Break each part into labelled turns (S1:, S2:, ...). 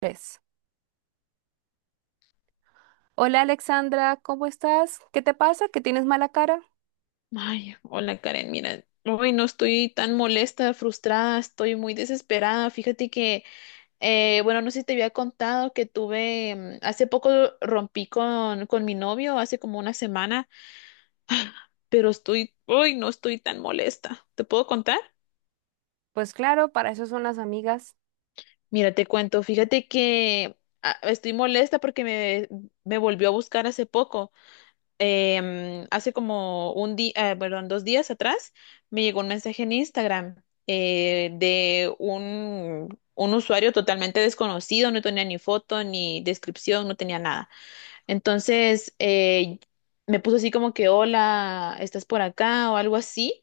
S1: Tres. Hola Alexandra, ¿cómo estás? ¿Qué te pasa? ¿Que tienes mala cara?
S2: Ay, hola Karen, mira, hoy no estoy tan molesta, frustrada, estoy muy desesperada. Fíjate que, bueno, no sé si te había contado que tuve, hace poco rompí con mi novio, hace como una semana, pero estoy, hoy no estoy tan molesta. ¿Te puedo contar?
S1: Pues claro, para eso son las amigas.
S2: Mira, te cuento, fíjate que estoy molesta porque me volvió a buscar hace poco. Hace como un día, perdón, dos días atrás, me llegó un mensaje en Instagram de un usuario totalmente desconocido, no tenía ni foto, ni descripción, no tenía nada. Entonces, me puso así como que, hola, ¿estás por acá? O algo así.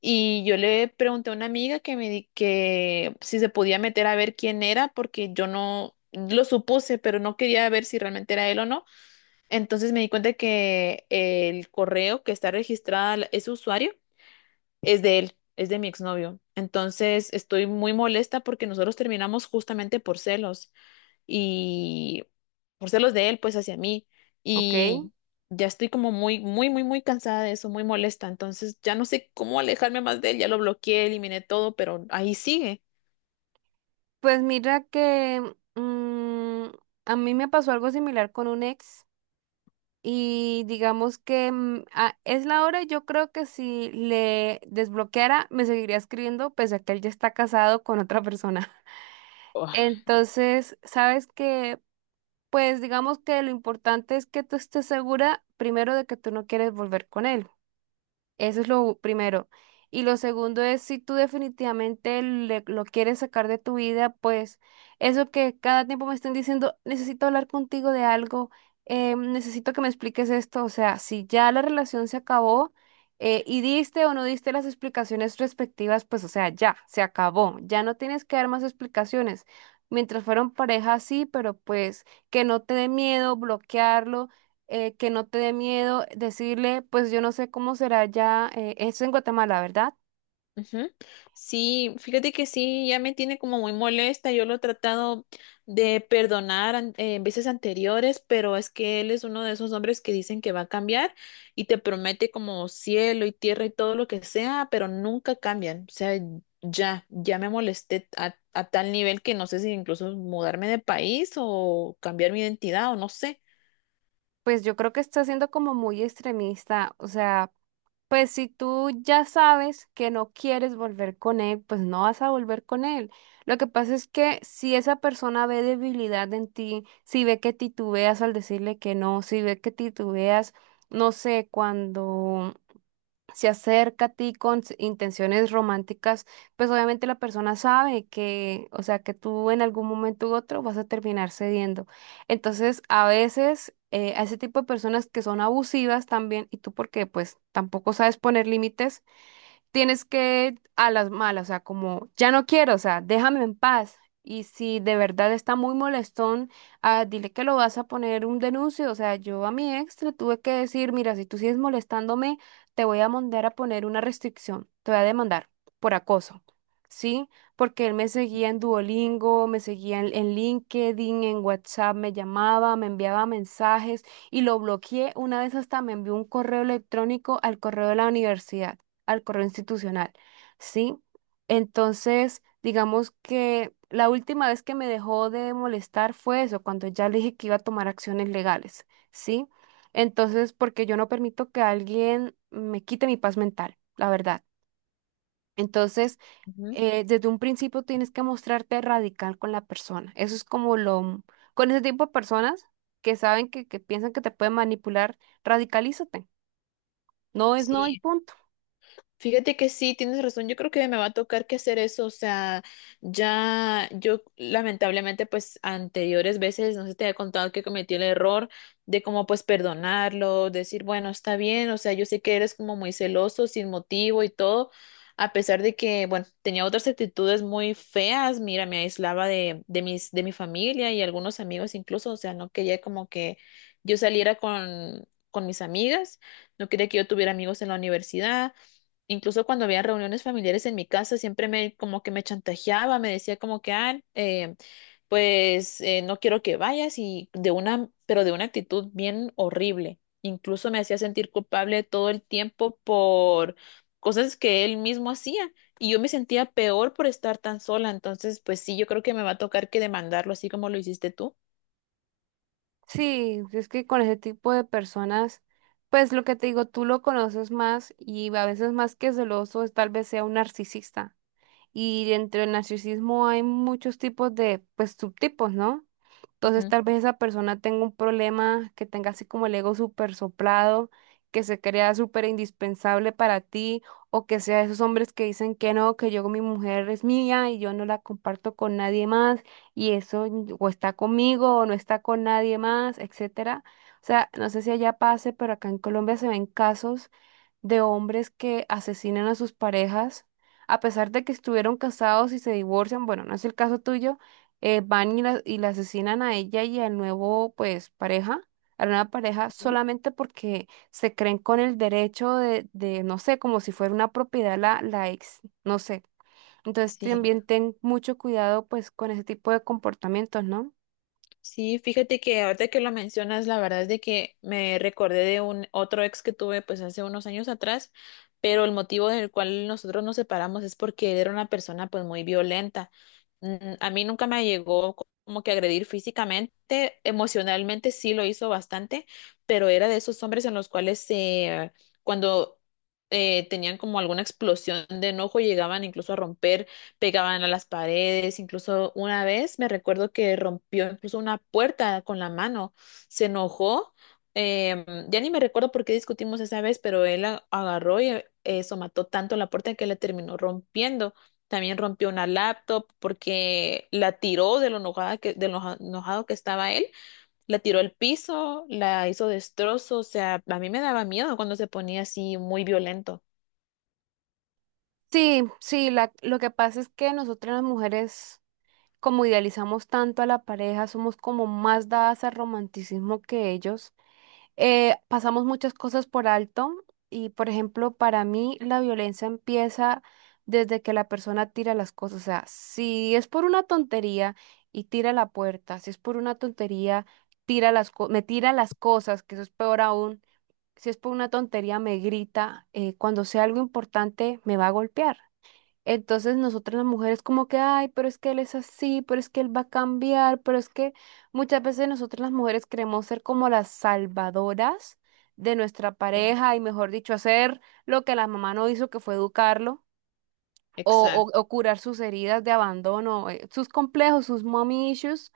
S2: Y yo le pregunté a una amiga que me di que si se podía meter a ver quién era, porque yo no lo supuse, pero no quería ver si realmente era él o no. Entonces me di cuenta que el correo que está registrada ese usuario es de él, es de mi exnovio. Entonces estoy muy molesta porque nosotros terminamos justamente por celos y por celos de él, pues hacia mí.
S1: Ok.
S2: Y ya estoy como muy, muy, muy, muy cansada de eso, muy molesta. Entonces ya no sé cómo alejarme más de él, ya lo bloqueé, eliminé todo, pero ahí sigue.
S1: Pues mira que mm, a mí me pasó algo similar con un ex y digamos que es la hora, yo creo que si le desbloqueara me seguiría escribiendo pese a que él ya está casado con otra persona. Entonces, sabes que, pues digamos que lo importante es que tú estés segura primero de que tú no quieres volver con él. Eso es lo primero. Y lo segundo es, si tú definitivamente lo quieres sacar de tu vida, pues eso que cada tiempo me estén diciendo, necesito hablar contigo de algo, necesito que me expliques esto. O sea, si ya la relación se acabó y diste o no diste las explicaciones respectivas, pues o sea, ya, se acabó. Ya no tienes que dar más explicaciones. Mientras fueron pareja, sí, pero pues que no te dé miedo bloquearlo, que no te dé miedo decirle, pues yo no sé cómo será ya esto en Guatemala, ¿verdad?
S2: Ujú. Sí, fíjate que sí, ya me tiene como muy molesta. Yo lo he tratado de perdonar veces anteriores, pero es que él es uno de esos hombres que dicen que va a cambiar y te promete como cielo y tierra y todo lo que sea, pero nunca cambian. O sea, ya, ya me molesté a tal nivel que no sé si incluso mudarme de país o cambiar mi identidad o no sé.
S1: Pues yo creo que está siendo como muy extremista, o sea, pues si tú ya sabes que no quieres volver con él, pues no vas a volver con él. Lo que pasa es que si esa persona ve debilidad en ti, si ve que titubeas al decirle que no, si ve que titubeas, no sé, cuando se acerca a ti con intenciones románticas, pues obviamente la persona sabe que, o sea, que tú en algún momento u otro vas a terminar cediendo. Entonces, a veces a ese tipo de personas que son abusivas también, y tú porque pues tampoco sabes poner límites, tienes que a las malas, o sea, como ya no quiero, o sea, déjame en paz. Y si de verdad está muy molestón, dile que lo vas a poner un denuncio. O sea, yo a mi ex le tuve que decir, mira, si tú sigues molestándome, te voy a mandar a poner una restricción, te voy a demandar por acoso. ¿Sí? Porque él me seguía en Duolingo, me seguía en LinkedIn, en WhatsApp, me llamaba, me enviaba mensajes y lo bloqueé. Una vez hasta me envió un correo electrónico al correo de la universidad, al correo institucional, ¿sí? Entonces, digamos que la última vez que me dejó de molestar fue eso, cuando ya le dije que iba a tomar acciones legales, ¿sí? Entonces, porque yo no permito que alguien me quite mi paz mental, la verdad. Entonces,
S2: Ujú.
S1: desde un principio tienes que mostrarte radical con la persona. Eso es como con ese tipo de personas que saben que piensan que te pueden manipular, radicalízate. No es no y
S2: Sí,
S1: punto.
S2: fíjate que sí, tienes razón. Yo creo que me va a tocar que hacer eso. O sea, ya yo lamentablemente, pues anteriores veces, no sé, te había contado que cometí el error de como pues perdonarlo, decir, bueno, está bien. O sea, yo sé que eres como muy celoso, sin motivo y todo. A pesar de que, bueno, tenía otras actitudes muy feas. Mira, me aislaba de mi familia y algunos amigos incluso. O sea, no quería como que yo saliera con mis amigas. No quería que yo tuviera amigos en la universidad. Incluso cuando había reuniones familiares en mi casa, siempre me como que me chantajeaba, me decía como que, pues no quiero que vayas y de una, pero de una actitud bien horrible. Incluso me hacía sentir culpable todo el tiempo por cosas que él mismo hacía y yo me sentía peor por estar tan sola. Entonces, pues sí, yo creo que me va a tocar que demandarlo así como lo hiciste tú.
S1: Sí, es que con ese tipo de personas, pues lo que te digo, tú lo conoces más y a veces más que celoso, es tal vez sea un narcisista. Y dentro del narcisismo hay muchos tipos de, pues, subtipos, ¿no? Entonces
S2: Ujú.
S1: tal vez esa persona tenga un problema, que tenga así como el ego súper soplado, que se crea súper indispensable para ti, o que sea esos hombres que dicen que no, que yo, mi mujer es mía y yo no la comparto con nadie más, y eso o está conmigo o no está con nadie más, etcétera. O sea, no sé si allá pase, pero acá en Colombia se ven casos de hombres que asesinan a sus parejas, a pesar de que estuvieron casados y se divorcian, bueno, no es el caso tuyo, van y y la asesinan a ella y al nuevo, pues, pareja, a la nueva pareja, solamente porque se creen con el derecho de, no sé, como si fuera una propiedad la ex, no sé. Entonces
S2: Sí.
S1: también ten mucho cuidado, pues, con ese tipo de comportamientos, ¿no?
S2: Sí, fíjate que ahorita que lo mencionas, la verdad es de que me recordé de un otro ex que tuve pues hace unos años atrás, pero el motivo del cual nosotros nos separamos es porque él era una persona pues muy violenta. A mí nunca me llegó como que agredir físicamente, emocionalmente sí lo hizo bastante, pero era de esos hombres en los cuales cuando tenían como alguna explosión de enojo llegaban incluso a romper, pegaban a las paredes, incluso una vez me recuerdo que rompió incluso una puerta con la mano, se enojó, em, ya ni me recuerdo por qué discutimos esa vez, pero él agarró y eso mató tanto la puerta que la terminó rompiendo. También rompió una laptop porque la tiró de lo enojada que, de lo enojado que estaba él, la tiró al piso, la hizo destrozo, o sea, a mí me daba miedo cuando se ponía así muy violento.
S1: Sí, sí, lo que pasa es que nosotras las mujeres como idealizamos tanto a la pareja, somos como más dadas al romanticismo que ellos. Pasamos muchas cosas por alto y, por ejemplo, para mí la violencia empieza desde que la persona tira las cosas. O sea, si es por una tontería y tira la puerta, si es por una tontería, tira me tira las cosas, que eso es peor aún. Si es por una tontería, me grita. Cuando sea algo importante, me va a golpear. Entonces nosotras las mujeres como que, ay, pero es que él es así, pero es que él va a cambiar, pero es que muchas veces nosotras las mujeres queremos ser como las salvadoras de nuestra pareja y mejor dicho, hacer lo que la mamá no hizo, que fue educarlo o,
S2: Exacto.
S1: o curar sus heridas de abandono, sus complejos, sus mommy issues.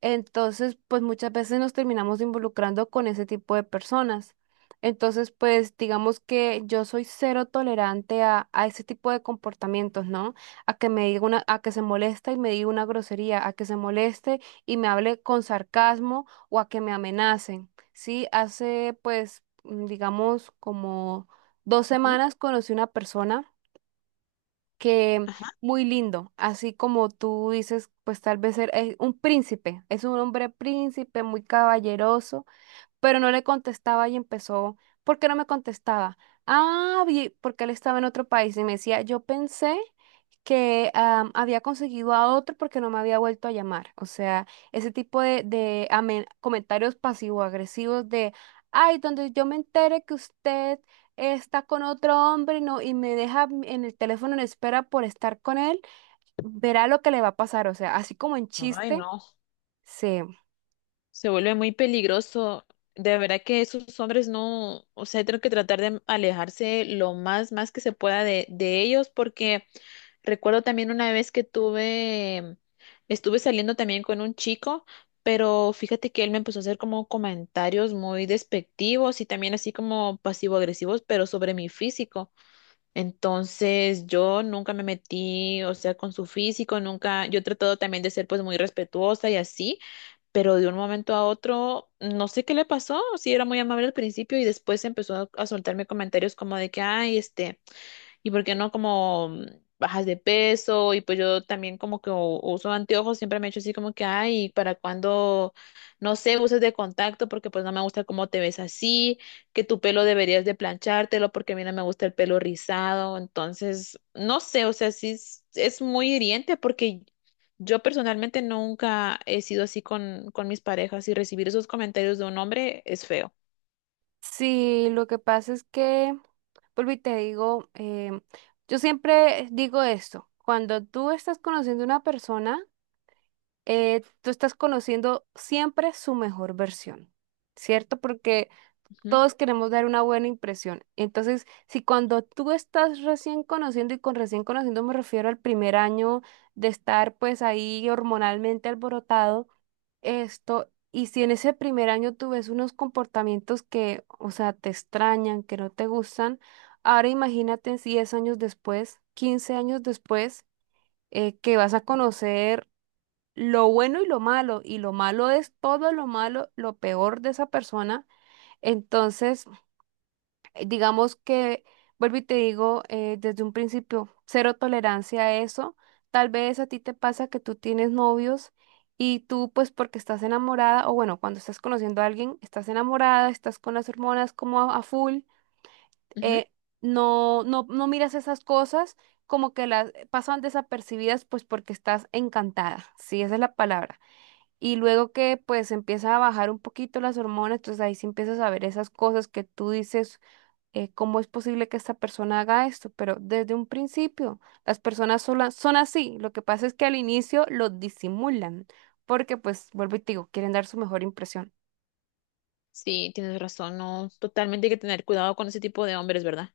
S1: Entonces, pues muchas veces nos terminamos involucrando con ese tipo de personas. Entonces, pues digamos que yo soy cero tolerante a ese tipo de comportamientos, ¿no? A que me diga una, a que se moleste y me diga una grosería, a que se moleste y me hable con sarcasmo o a que me amenacen. Sí, hace pues, digamos, como dos
S2: Ujú.
S1: semanas conocí una persona que
S2: Ajá.
S1: muy lindo, así como tú dices, pues tal vez es un príncipe, es un hombre príncipe muy caballeroso, pero no le contestaba y empezó, ¿por qué no me contestaba? Ah, porque él estaba en otro país y me decía, yo pensé que había conseguido a otro porque no me había vuelto a llamar. O sea, ese tipo de, comentarios pasivo-agresivos de, ay, donde yo me entere que usted está con otro hombre no, y me deja en el teléfono en espera por estar con él, verá lo que le va a pasar. O sea, así como en
S2: Ay,
S1: chiste.
S2: no.
S1: Sí.
S2: Se vuelve muy peligroso. De verdad que esos hombres no, o sea, tengo que tratar de alejarse lo más, más que se pueda de ellos, porque recuerdo también una vez que tuve, estuve saliendo también con un chico, pero fíjate que él me empezó a hacer como comentarios muy despectivos y también así como pasivo-agresivos, pero sobre mi físico. Entonces, yo nunca me metí, o sea, con su físico, nunca, yo he tratado también de ser pues muy respetuosa y así, pero de un momento a otro, no sé qué le pasó, sí era muy amable al principio y después empezó a soltarme comentarios como de que, ay, este y por qué no como bajas de peso y pues yo también como que uso anteojos, siempre me he hecho así como que, ay, ¿para cuando no sé, uses de contacto porque pues no me gusta cómo te ves así, que tu pelo deberías de planchártelo porque a mí no me gusta el pelo rizado? Entonces, no sé, o sea, sí es muy hiriente porque yo personalmente nunca he sido así con mis parejas y recibir esos comentarios de un hombre es feo.
S1: Sí, lo que pasa es que, vuelvo y te digo, yo siempre digo esto, cuando tú estás conociendo a una persona, tú estás conociendo siempre su mejor versión, ¿cierto? Porque todos queremos dar una buena impresión. Entonces, si cuando tú estás recién conociendo, y con recién conociendo me refiero al primer año de estar pues ahí hormonalmente alborotado, esto, y si en ese primer año tú ves unos comportamientos que, o sea, te extrañan, que no te gustan, ahora imagínate en 10 años después, 15 años después, que vas a conocer lo bueno y lo malo es todo lo malo, lo peor de esa persona. Entonces, digamos que, vuelvo y te digo, desde un principio, cero tolerancia a eso. Tal vez a ti te pasa que tú tienes novios y tú, pues porque estás enamorada, o bueno, cuando estás conociendo a alguien, estás enamorada, estás con las hormonas como a full,
S2: Ujú, ujú.
S1: eh, no miras esas cosas como que las pasan desapercibidas, pues porque estás encantada, sí, esa es la palabra. Y luego que pues empieza a bajar un poquito las hormonas, entonces ahí sí empiezas a ver esas cosas que tú dices, cómo es posible que esta persona haga esto, pero desde un principio las son así. Lo que pasa es que al inicio lo disimulan, porque pues, vuelvo y te digo, quieren dar su mejor impresión.
S2: Sí, tienes razón, no, totalmente hay que tener cuidado con ese tipo de hombres, ¿verdad?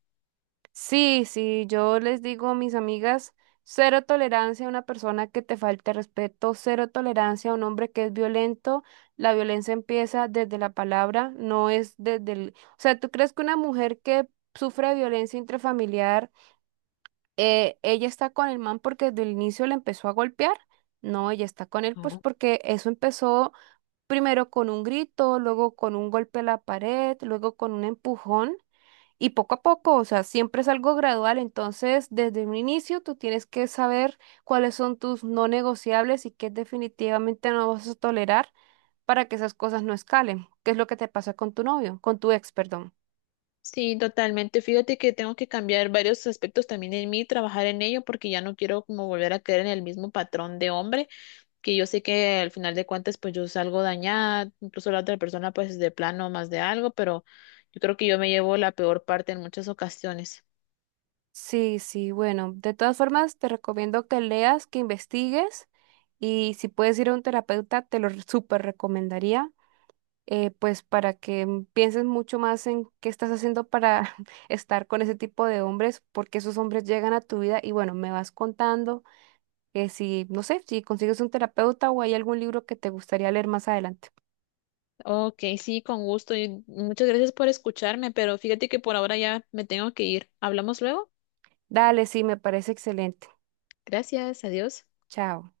S1: Sí, sí, yo les digo a mis amigas, cero tolerancia a una persona que te falte respeto, cero tolerancia a un hombre que es violento. La violencia empieza desde la palabra, no es desde el... O sea, ¿tú crees que una mujer que sufre violencia intrafamiliar ella está con el man porque desde el inicio le empezó a golpear? No, ella está con él pues
S2: No.
S1: porque eso empezó primero con un grito, luego con un golpe a la pared, luego con un empujón y poco a poco, o sea, siempre es algo gradual. Entonces, desde un inicio tú tienes que saber cuáles son tus no negociables y qué definitivamente no vas a tolerar para que esas cosas no escalen. ¿Qué es lo que te pasa con tu novio, con tu ex, perdón?
S2: Sí, totalmente. Fíjate que tengo que cambiar varios aspectos también en mí, trabajar en ello, porque ya no quiero como volver a caer en el mismo patrón de hombre, que yo sé que al final de cuentas pues yo salgo dañada, incluso la otra persona pues de plano más de algo, pero yo creo que yo me llevo la peor parte en muchas ocasiones.
S1: Sí, sí, bueno, de todas formas te recomiendo que leas, que investigues y si puedes ir a un terapeuta te lo súper recomendaría, pues para que pienses mucho más en qué estás haciendo para estar con ese tipo de hombres, porque esos hombres llegan a tu vida y bueno, me vas contando que si, no sé, si consigues un terapeuta o hay algún libro que te gustaría leer más adelante.
S2: Ok, sí, con gusto y muchas gracias por escucharme, pero fíjate que por ahora ya me tengo que ir. ¿Hablamos luego?
S1: Dale, sí, me parece excelente.
S2: Gracias, adiós.
S1: Chao.